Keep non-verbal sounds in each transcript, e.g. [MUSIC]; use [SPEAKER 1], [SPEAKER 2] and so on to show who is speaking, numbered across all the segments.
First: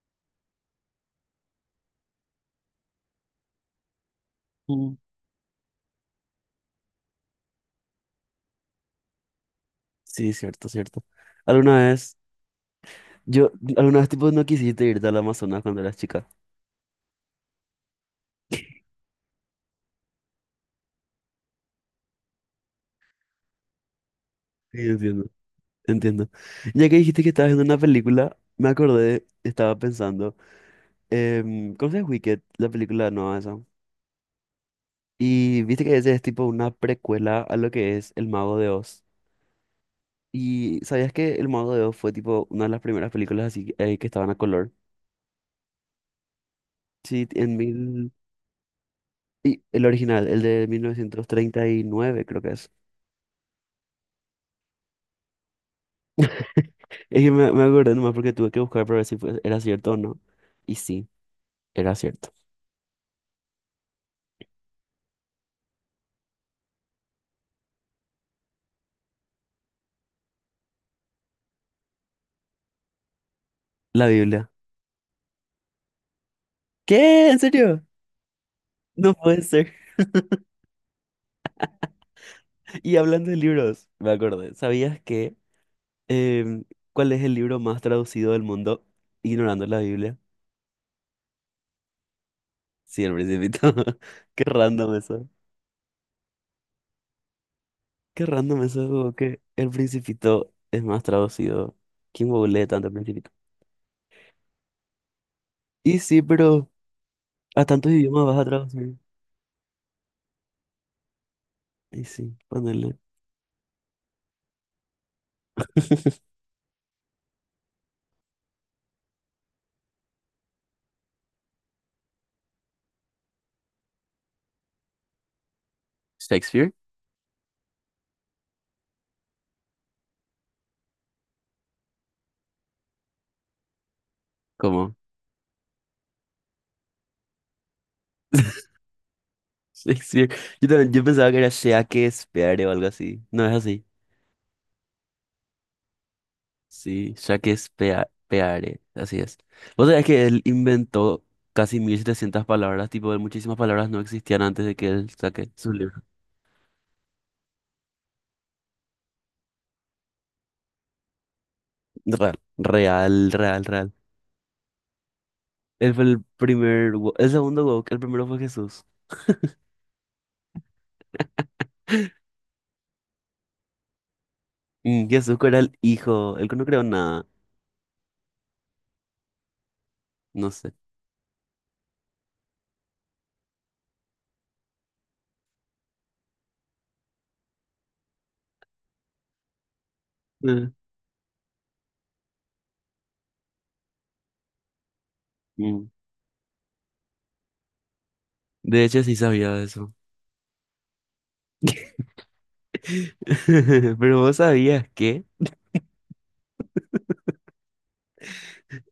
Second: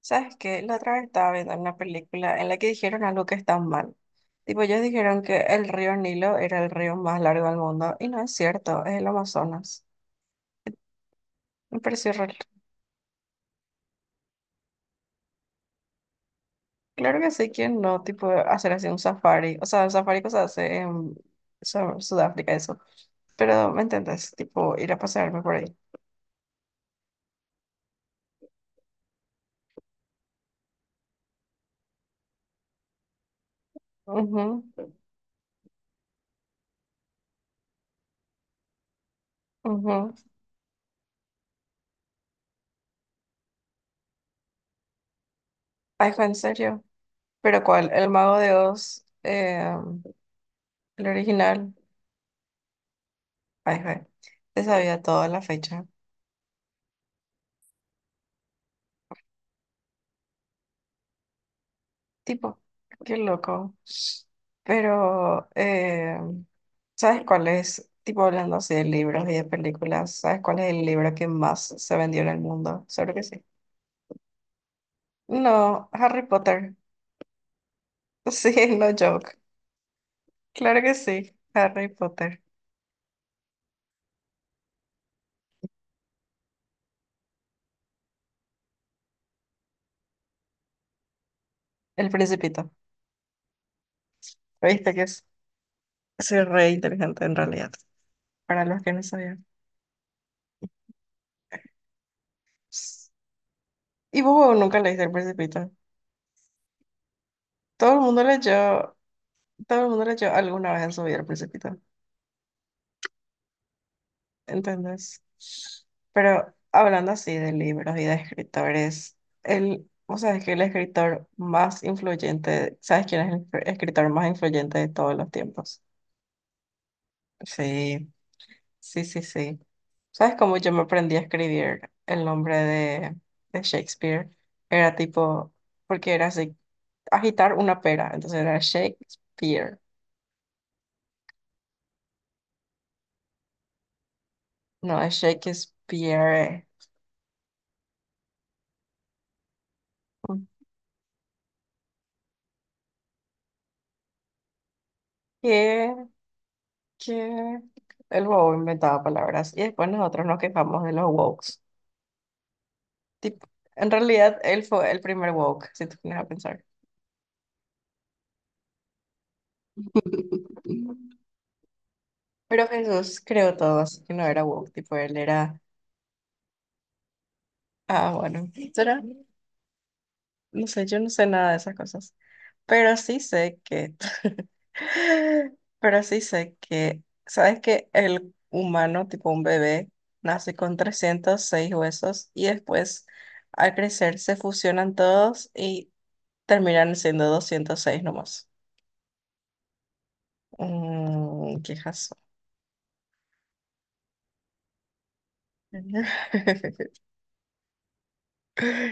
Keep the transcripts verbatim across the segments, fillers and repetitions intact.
[SPEAKER 1] ¿Sabes qué? La otra vez estaba viendo una película en la que dijeron algo que está mal. Tipo, ellos
[SPEAKER 2] Mm.
[SPEAKER 1] dijeron que el río Nilo era el río más largo del mundo y no es cierto, es el Amazonas.
[SPEAKER 2] Sí, cierto, cierto. Alguna
[SPEAKER 1] Me pareció
[SPEAKER 2] vez,
[SPEAKER 1] re-
[SPEAKER 2] yo, alguna vez tipo no quisiste irte al Amazonas cuando eras chica.
[SPEAKER 1] Claro que sí, ¿quién no? Tipo, hacer así un safari. O sea, el safari que se hace en Su- Sudáfrica, eso. Pero, ¿me entendés? Tipo,
[SPEAKER 2] Sí,
[SPEAKER 1] ir a
[SPEAKER 2] entiendo.
[SPEAKER 1] pasearme por ahí.
[SPEAKER 2] Entiendo. Ya que dijiste que estabas viendo una película, me acordé, estaba pensando, em, ¿conoces Wicked, la película nueva esa?
[SPEAKER 1] Ujú,
[SPEAKER 2] Y viste que ese es tipo una precuela a lo que es El Mago de Oz.
[SPEAKER 1] ujú.
[SPEAKER 2] ¿Y sabías que El Mago de Oz fue tipo una de las primeras películas así eh, que estaban a color?
[SPEAKER 1] Ay, fue en serio.
[SPEAKER 2] Sí, en
[SPEAKER 1] ¿Pero cuál? El
[SPEAKER 2] mil...
[SPEAKER 1] Mago de Oz,
[SPEAKER 2] Y
[SPEAKER 1] eh,
[SPEAKER 2] el original, el de mil
[SPEAKER 1] el
[SPEAKER 2] novecientos treinta
[SPEAKER 1] original.
[SPEAKER 2] y nueve creo que es.
[SPEAKER 1] Ay, fue. Te sabía toda la fecha.
[SPEAKER 2] Es que me, me acordé nomás porque tuve que buscar para ver si fue- era cierto o no. Y sí, era cierto.
[SPEAKER 1] Tipo, qué loco. Pero, eh, ¿sabes cuál es? Tipo, hablando así de libros y de películas, ¿sabes cuál es el libro que más se vendió en el mundo? Seguro que sí.
[SPEAKER 2] La Biblia.
[SPEAKER 1] No, Harry Potter.
[SPEAKER 2] ¿Qué? ¿En serio?
[SPEAKER 1] [LAUGHS] Sí, no
[SPEAKER 2] No
[SPEAKER 1] joke.
[SPEAKER 2] puede ser. [LAUGHS]
[SPEAKER 1] Claro que sí, Harry Potter.
[SPEAKER 2] Y hablando de libros, me acordé. ¿Sabías que em, cuál es el libro más traducido del mundo? Ignorando la Biblia.
[SPEAKER 1] El Principito.
[SPEAKER 2] Sí, el Principito. [LAUGHS] Qué random
[SPEAKER 1] ¿Viste que es?
[SPEAKER 2] eso.
[SPEAKER 1] Soy re inteligente en realidad,
[SPEAKER 2] Qué random
[SPEAKER 1] para los
[SPEAKER 2] eso,
[SPEAKER 1] que no
[SPEAKER 2] como que
[SPEAKER 1] sabían.
[SPEAKER 2] el Principito es más traducido. ¿Quién googlea tanto el Principito?
[SPEAKER 1] Y vos nunca leíste El Principito.
[SPEAKER 2] Y sí, pero a tantos
[SPEAKER 1] Todo el mundo
[SPEAKER 2] idiomas vas a traducir.
[SPEAKER 1] leyó, todo el mundo leyó alguna vez en su vida El Principito.
[SPEAKER 2] Y sí, ponele.
[SPEAKER 1] ¿Entendés?
[SPEAKER 2] [LAUGHS]
[SPEAKER 1] Pero hablando así de libros y de escritores, el, o sea, es que el escritor más influyente, ¿sabes quién es el fr- escritor más influyente de todos los tiempos?
[SPEAKER 2] ¿Shakespeare?
[SPEAKER 1] Sí, sí, sí, sí. ¿Sabes cómo yo me aprendí a escribir el nombre de, de Shakespeare? Era
[SPEAKER 2] ¿Cómo?
[SPEAKER 1] tipo, porque era así, agitar una pera, entonces era Shakespeare,
[SPEAKER 2] Shakespeare. Yo también, yo pensaba que era Shakespeare o algo así. No es así.
[SPEAKER 1] no es Shakespeare.
[SPEAKER 2] Sí, Shakespeare, así es. Vos sabés que él inventó casi mil setecientas palabras, tipo, de muchísimas palabras no existían antes de que él saque su libro.
[SPEAKER 1] ¿Qué? Que el bobo inventaba palabras y después nosotros nos quejamos de los wokes.
[SPEAKER 2] Real, real,
[SPEAKER 1] Tipo,
[SPEAKER 2] real, real.
[SPEAKER 1] en realidad él fue el primer woke, si
[SPEAKER 2] Él
[SPEAKER 1] tú
[SPEAKER 2] fue
[SPEAKER 1] pones
[SPEAKER 2] el
[SPEAKER 1] a pensar.
[SPEAKER 2] primer, wo- el segundo woke, el primero fue Jesús.
[SPEAKER 1] [LAUGHS]
[SPEAKER 2] [LAUGHS]
[SPEAKER 1] Pero Jesús creó todo, así que no era woke, tipo
[SPEAKER 2] Mm,
[SPEAKER 1] él
[SPEAKER 2] Jesús era
[SPEAKER 1] era,
[SPEAKER 2] el hijo, él no creó nada,
[SPEAKER 1] ah, bueno, ¿será?
[SPEAKER 2] no
[SPEAKER 1] No
[SPEAKER 2] sé.
[SPEAKER 1] sé, yo no sé nada de esas cosas. Pero sí sé que, [LAUGHS] pero sí sé que, ¿sabes que el humano, tipo un bebé, nace
[SPEAKER 2] Eh,
[SPEAKER 1] con trescientos seis huesos y después al crecer se fusionan todos
[SPEAKER 2] mm.
[SPEAKER 1] y terminan siendo doscientos seis nomás?
[SPEAKER 2] De hecho, sí sabía de eso.
[SPEAKER 1] Mmm, qué
[SPEAKER 2] [LAUGHS]
[SPEAKER 1] jazo.
[SPEAKER 2] [LAUGHS] Pero vos sabías que...
[SPEAKER 1] [LAUGHS]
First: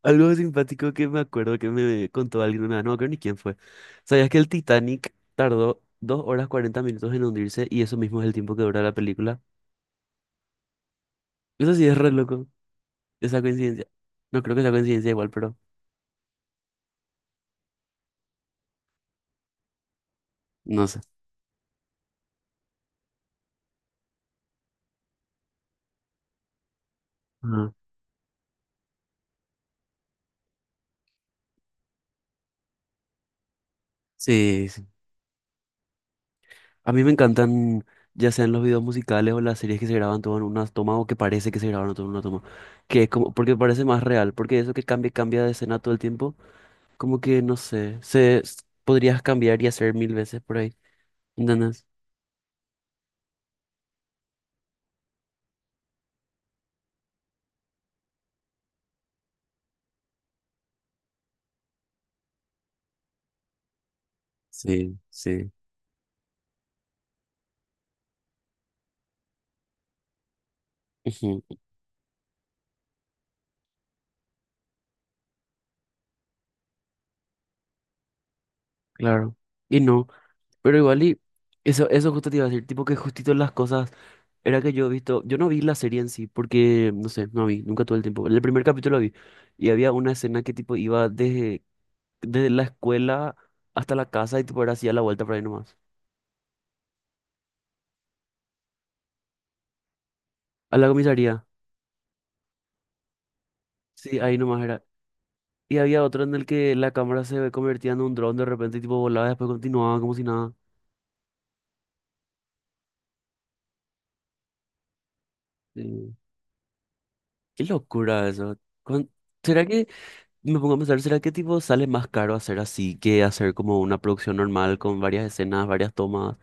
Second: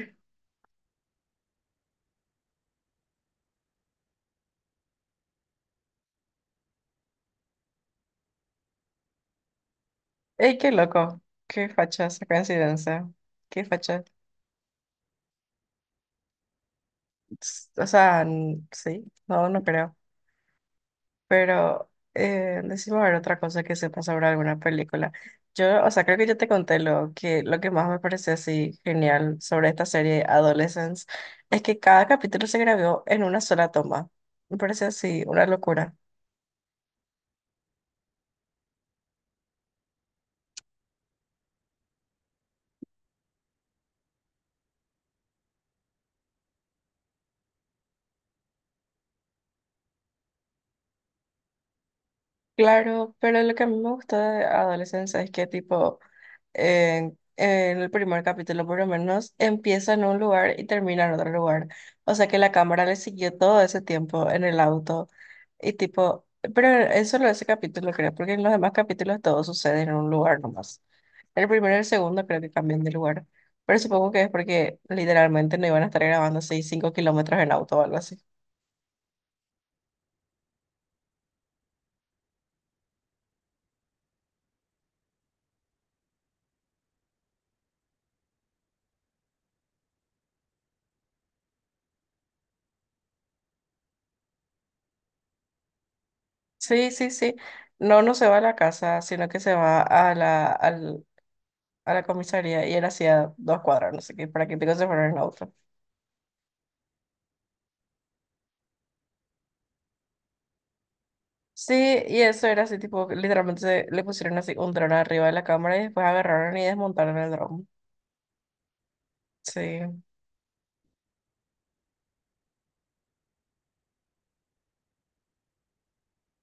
[SPEAKER 2] Algo simpático que me acuerdo que me contó alguien una vez, no me acuerdo ni quién fue. ¿Sabías que el Titanic tardó dos horas cuarenta minutos en hundirse y eso mismo es el tiempo que dura la película?
[SPEAKER 1] Ey, qué loco, qué
[SPEAKER 2] Eso sí es
[SPEAKER 1] facha
[SPEAKER 2] re
[SPEAKER 1] esa
[SPEAKER 2] loco,
[SPEAKER 1] coincidencia,
[SPEAKER 2] esa
[SPEAKER 1] qué
[SPEAKER 2] coincidencia.
[SPEAKER 1] facha.
[SPEAKER 2] No creo que sea coincidencia igual, pero
[SPEAKER 1] S- O sea, n- sí, no, no creo.
[SPEAKER 2] no sé.
[SPEAKER 1] Pero eh, decime a ver otra cosa que sepa sobre alguna película. Yo, o sea, creo que yo te conté lo que, lo que
[SPEAKER 2] Ajá.
[SPEAKER 1] más me pareció así genial sobre esta serie Adolescence es que cada capítulo se grabó en una sola toma. Me
[SPEAKER 2] Sí,
[SPEAKER 1] parece
[SPEAKER 2] sí.
[SPEAKER 1] así una locura.
[SPEAKER 2] A mí me encantan, ya sean los videos musicales o las series que se graban todo en una toma o que parece que se grabaron todo en una toma. Que es como, porque parece más real, porque eso que cambia, cambia de escena todo el tiempo, como que no sé, se s- podrías cambiar y hacer mil veces por ahí. Nanas.
[SPEAKER 1] Claro, pero lo que a mí me gusta de Adolescence es que tipo en, en el primer capítulo por lo menos, empieza en un lugar y termina en otro lugar. O sea que la cámara le siguió todo ese tiempo en el
[SPEAKER 2] Sí,
[SPEAKER 1] auto
[SPEAKER 2] sí.
[SPEAKER 1] y tipo, pero en solo ese capítulo creo, porque en los demás capítulos todo sucede en un lugar nomás.
[SPEAKER 2] Ujú,
[SPEAKER 1] El primero y el segundo creo que cambian de lugar, pero supongo que es porque literalmente no iban a estar grabando así cinco kilómetros en auto o algo así.
[SPEAKER 2] claro. Y no, pero igual y eso, eso justo te iba a decir, tipo que justito las cosas, era que yo he visto, yo no vi la serie en sí, porque, no sé, no vi, nunca tuve el tiempo. El primer capítulo vi, y había una escena que tipo iba desde, desde la escuela hasta la casa y tipo era así a la vuelta por ahí nomás.
[SPEAKER 1] Sí, sí, sí. No, no se va a la casa, sino que se va a la,
[SPEAKER 2] A la
[SPEAKER 1] al
[SPEAKER 2] comisaría,
[SPEAKER 1] a la comisaría y era hacía dos cuadras, no sé
[SPEAKER 2] sí,
[SPEAKER 1] qué,
[SPEAKER 2] ahí
[SPEAKER 1] para que
[SPEAKER 2] nomás
[SPEAKER 1] te
[SPEAKER 2] era.
[SPEAKER 1] se fueran en auto.
[SPEAKER 2] Y había otro en el que la cámara se convertía en un dron de repente y tipo volaba y después continuaba como si nada.
[SPEAKER 1] Sí, y eso era así, tipo, literalmente se- le pusieron así un dron arriba de la cámara y después
[SPEAKER 2] Sí.
[SPEAKER 1] agarraron y desmontaron el
[SPEAKER 2] Qué
[SPEAKER 1] dron.
[SPEAKER 2] locura eso. ¿Cuán-
[SPEAKER 1] Sí.
[SPEAKER 2] ¿Será que Me pongo a pensar, ¿será que tipo sale más caro hacer así que hacer como una producción normal con varias escenas, varias tomas?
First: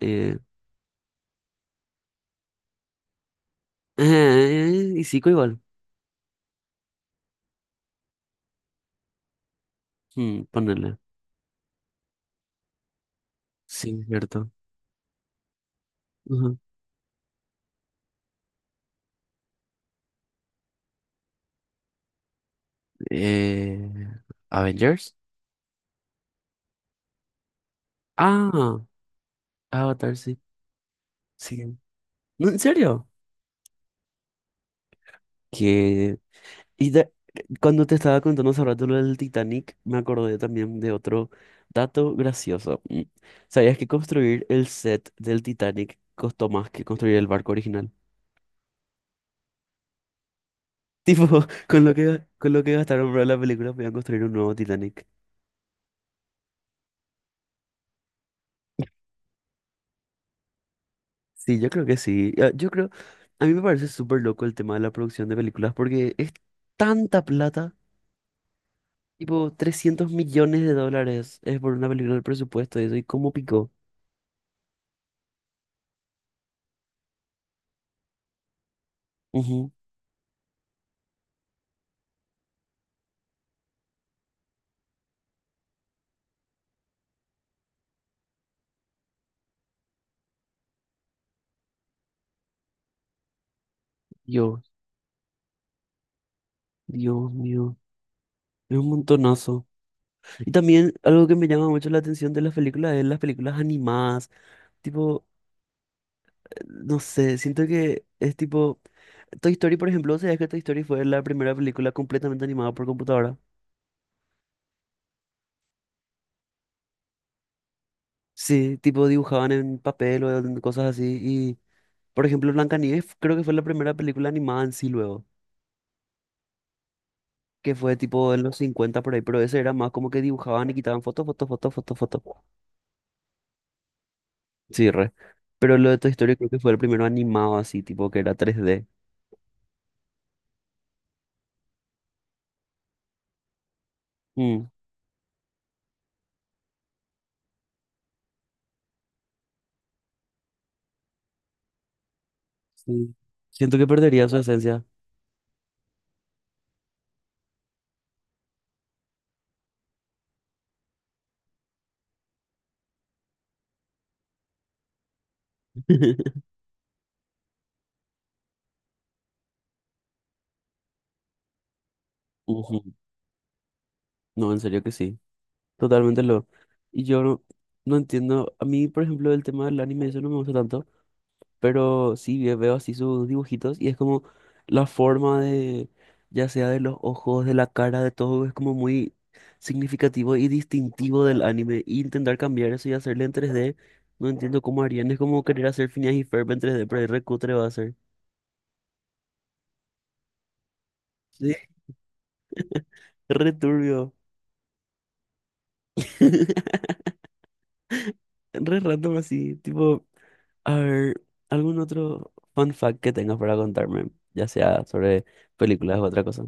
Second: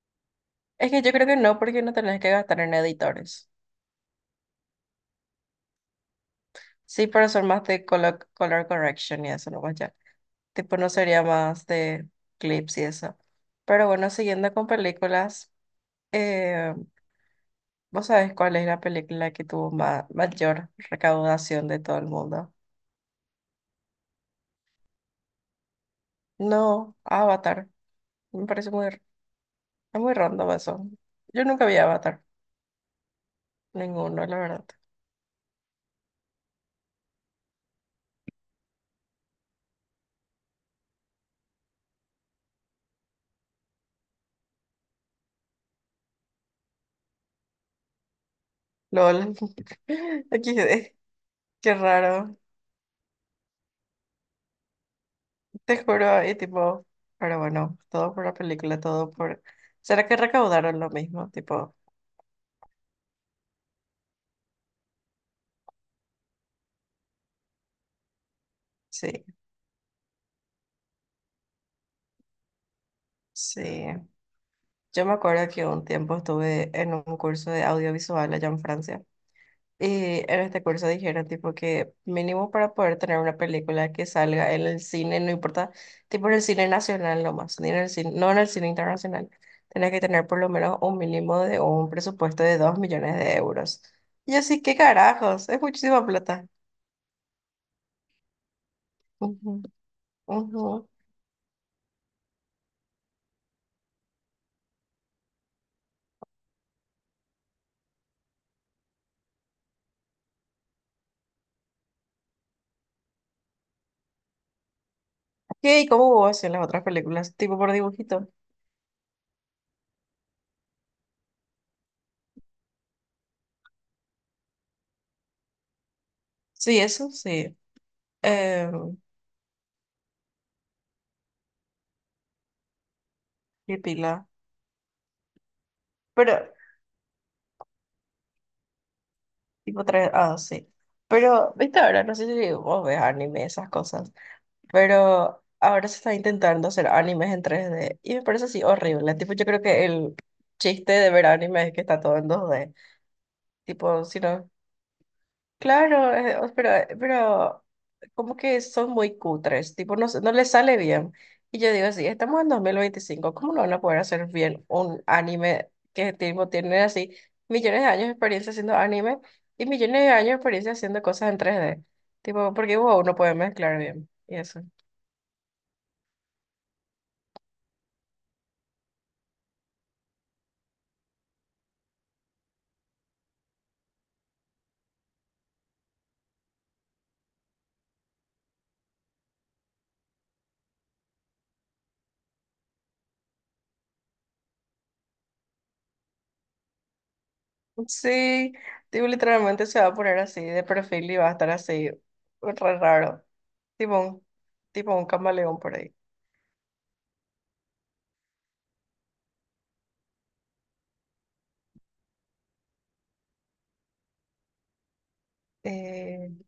[SPEAKER 2] Eh,
[SPEAKER 1] Es que yo creo que no, porque no tenés que gastar en editores.
[SPEAKER 2] eh, y sí, igual.
[SPEAKER 1] Sí, pero son más de color, color correction y eso, no más ya.
[SPEAKER 2] Hmm,
[SPEAKER 1] Tipo, no
[SPEAKER 2] ponerle.
[SPEAKER 1] sería más de clips y eso. Pero
[SPEAKER 2] Sí,
[SPEAKER 1] bueno,
[SPEAKER 2] cierto.
[SPEAKER 1] siguiendo con películas,
[SPEAKER 2] Ujú.
[SPEAKER 1] eh, ¿vos sabés cuál es la película que tuvo ma- mayor recaudación de todo el mundo?
[SPEAKER 2] Eh, Avengers.
[SPEAKER 1] No, Avatar. Me parece
[SPEAKER 2] Ah,
[SPEAKER 1] muy, r- es muy
[SPEAKER 2] Avatar, sí.
[SPEAKER 1] random eso. Yo nunca
[SPEAKER 2] Sí.
[SPEAKER 1] vi Avatar,
[SPEAKER 2] No, ¿en serio?
[SPEAKER 1] ninguno, la verdad.
[SPEAKER 2] Que... Y de- cuando te estaba contando hace rato lo del Titanic, me acordé también de otro dato gracioso. Mm. ¿Sabías que construir el set del Titanic costó más que construir el barco original?
[SPEAKER 1] LOL. [LAUGHS] equis de.
[SPEAKER 2] Tipo, [LAUGHS]
[SPEAKER 1] Qué
[SPEAKER 2] con lo que,
[SPEAKER 1] raro.
[SPEAKER 2] con lo que gastaron para la película, podían construir un nuevo Titanic.
[SPEAKER 1] Te juro, y tipo, pero bueno, todo por la película, todo por. ¿Será que recaudaron lo mismo?
[SPEAKER 2] Sí, yo
[SPEAKER 1] Tipo,
[SPEAKER 2] creo que sí. Ah, yo creo, a mí me parece súper loco el tema de la producción de películas porque es tanta plata,
[SPEAKER 1] sí,
[SPEAKER 2] tipo trescientos millones de dólares es por una película del presupuesto de eso, y cómo
[SPEAKER 1] sí.
[SPEAKER 2] picó.
[SPEAKER 1] Yo me acuerdo que un tiempo estuve en un curso de audiovisual allá en Francia.
[SPEAKER 2] Ujú,
[SPEAKER 1] Y en este curso dijeron tipo que mínimo para poder tener una película que salga en el cine, no importa, tipo en el cine nacional nomás, ni en el cine, no en el cine internacional, tenés que tener por lo menos un mínimo de un presupuesto de dos millones de euros. Y yo así,
[SPEAKER 2] Dios,
[SPEAKER 1] ¿qué carajos? Es muchísima plata.
[SPEAKER 2] Dios mío, es un
[SPEAKER 1] Ujú,
[SPEAKER 2] montonazo. Y
[SPEAKER 1] ujú.
[SPEAKER 2] también algo que me llama mucho la atención de las películas es las películas animadas. Tipo, no sé, siento que es tipo... Toy Story, por ejemplo, ¿sabías que Toy Story fue la primera película completamente animada por computadora?
[SPEAKER 1] ¿Qué? ¿Y cómo hubo así las otras películas? ¿Tipo por dibujito?
[SPEAKER 2] Sí, tipo dibujaban en papel o en cosas así. Y, por ejemplo, Blancanieves creo que fue la primera película animada en sí luego,
[SPEAKER 1] Sí, eso sí.
[SPEAKER 2] que fue tipo en los
[SPEAKER 1] Eh,
[SPEAKER 2] cincuenta por ahí, pero ese era más como que dibujaban y quitaban fotos, fotos, fotos, fotos, fotos.
[SPEAKER 1] qué pila.
[SPEAKER 2] Sí, re. Pero lo de Toy
[SPEAKER 1] Pero,
[SPEAKER 2] Story creo que fue el primero animado así, tipo que era tres D.
[SPEAKER 1] tipo tres, ah, sí. Pero, viste ahora, no sé si vos ves anime, esas cosas.
[SPEAKER 2] Mm,
[SPEAKER 1] Pero ahora se está intentando hacer animes en tres d y me parece así horrible. Tipo, yo creo que el chiste de ver anime es que está todo en dos d.
[SPEAKER 2] sí. Siento que
[SPEAKER 1] Tipo, si
[SPEAKER 2] perdería su
[SPEAKER 1] no,
[SPEAKER 2] esencia.
[SPEAKER 1] claro, eh, o- pero, eh, pero como que son muy cutres. Tipo, no, se- no les sale bien. Y yo digo así, estamos en dos mil veinticinco, ¿cómo no van a poder hacer bien un anime que
[SPEAKER 2] [LAUGHS]
[SPEAKER 1] tipo, tiene así millones de años de experiencia haciendo anime y millones de años de experiencia haciendo cosas en tres d. Tipo, porque
[SPEAKER 2] Ujú.
[SPEAKER 1] wow, no puede mezclar bien. Y
[SPEAKER 2] No, en
[SPEAKER 1] eso.
[SPEAKER 2] serio que sí. Totalmente lo. Y yo no, no entiendo. A mí, por ejemplo, el tema del anime, eso no me gusta tanto. Pero sí ve- veo así sus dibujitos y es como la forma de, ya sea de los ojos, de la cara, de todo, es como muy significativo y distintivo del anime. Y intentar cambiar eso y hacerle en tres d no entiendo cómo harían. Es como querer hacer Phineas y Ferb en tres d pero ahí recutre va a ser.
[SPEAKER 1] Sí, tipo, literalmente se va a poner así de perfil y va a estar
[SPEAKER 2] Sí.
[SPEAKER 1] así, re raro,
[SPEAKER 2] Re
[SPEAKER 1] tipo
[SPEAKER 2] turbio.
[SPEAKER 1] un, tipo un camaleón por ahí.
[SPEAKER 2] [LAUGHS] Re random así, tipo, a ver, algún otro fun fact que tengas para contarme, ya sea sobre películas o otra
[SPEAKER 1] Eh,
[SPEAKER 2] cosa.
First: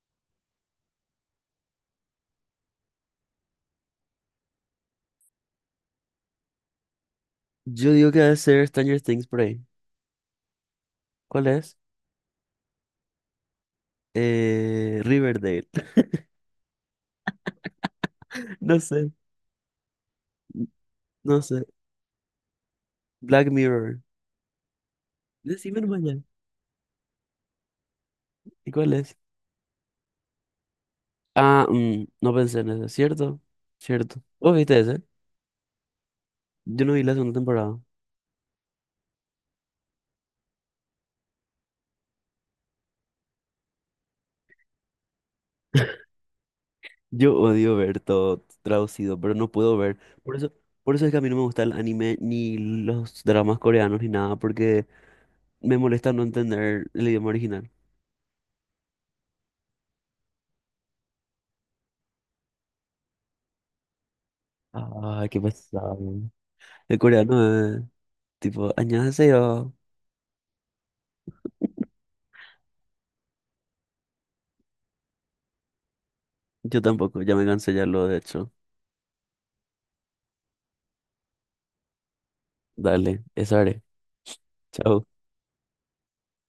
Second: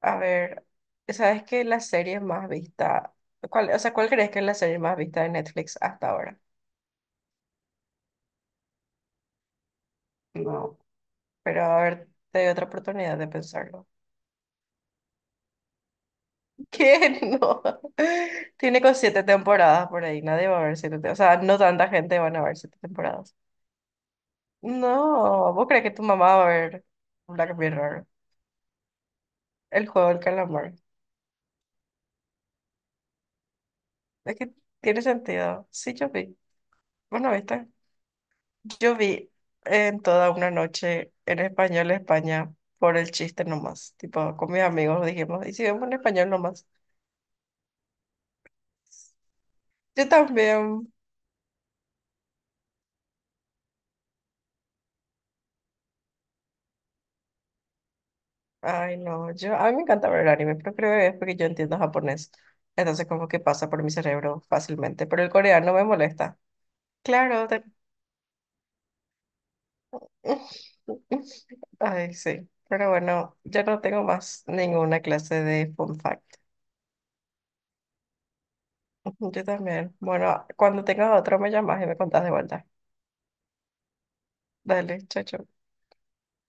[SPEAKER 1] a ver, ¿sabes qué la serie más vista? ¿Cuál, o sea, cuál crees que es la serie más vista de Netflix hasta ahora?
[SPEAKER 2] Yo digo que debe ser Stranger Things por ahí.
[SPEAKER 1] No,
[SPEAKER 2] ¿Cuál
[SPEAKER 1] pero a
[SPEAKER 2] es?
[SPEAKER 1] ver, te doy otra oportunidad de pensarlo.
[SPEAKER 2] Eh, Riverdale. [LAUGHS]
[SPEAKER 1] [LAUGHS] ¿Qué? No.
[SPEAKER 2] No
[SPEAKER 1] Tiene con
[SPEAKER 2] sé,
[SPEAKER 1] siete temporadas por ahí, nadie va a ver siete, te- o sea,
[SPEAKER 2] no
[SPEAKER 1] no
[SPEAKER 2] sé.
[SPEAKER 1] tanta gente van a ver siete temporadas.
[SPEAKER 2] Black Mirror.
[SPEAKER 1] No, ¿vos
[SPEAKER 2] Decime
[SPEAKER 1] crees que tu
[SPEAKER 2] mañana.
[SPEAKER 1] mamá va a ver Black Mirror?
[SPEAKER 2] ¿Y cuál es?
[SPEAKER 1] El juego del calamar.
[SPEAKER 2] Ah, mm, no pensé en eso. ¿Cierto? ¿Cierto?
[SPEAKER 1] Es que
[SPEAKER 2] ¿Vos viste ese?
[SPEAKER 1] tiene sentido. Sí, yo vi.
[SPEAKER 2] Yo no vi la
[SPEAKER 1] Bueno,
[SPEAKER 2] segunda
[SPEAKER 1] viste,
[SPEAKER 2] temporada.
[SPEAKER 1] yo vi en toda una noche en español España por el chiste nomás. Tipo, con mis amigos dijimos, y si vemos en español nomás.
[SPEAKER 2] Yo odio ver todo traducido, pero no puedo ver.
[SPEAKER 1] Yo
[SPEAKER 2] Por eso,
[SPEAKER 1] también.
[SPEAKER 2] por eso es que a mí no me gusta el anime ni los dramas coreanos ni nada, porque me molesta no entender el idioma original.
[SPEAKER 1] Ay, no, yo, a mí me encanta ver el anime, pero creo que es porque yo entiendo japonés. Entonces, como que pasa por mi cerebro fácilmente, pero
[SPEAKER 2] Ay,
[SPEAKER 1] el
[SPEAKER 2] qué
[SPEAKER 1] coreano me
[SPEAKER 2] pesado.
[SPEAKER 1] molesta.
[SPEAKER 2] El
[SPEAKER 1] Claro, te-
[SPEAKER 2] coreano es tipo, yo
[SPEAKER 1] [LAUGHS]
[SPEAKER 2] [LAUGHS]
[SPEAKER 1] Ay, sí. Pero bueno, ya no tengo más ninguna clase de fun fact.
[SPEAKER 2] Yo tampoco, ya me cansé ya lo de hecho.
[SPEAKER 1] Yo también. Bueno, cuando tengas otro me llamas y me contás de vuelta.
[SPEAKER 2] Dale, eso haré.
[SPEAKER 1] Dale,
[SPEAKER 2] Chao.
[SPEAKER 1] chao, chao.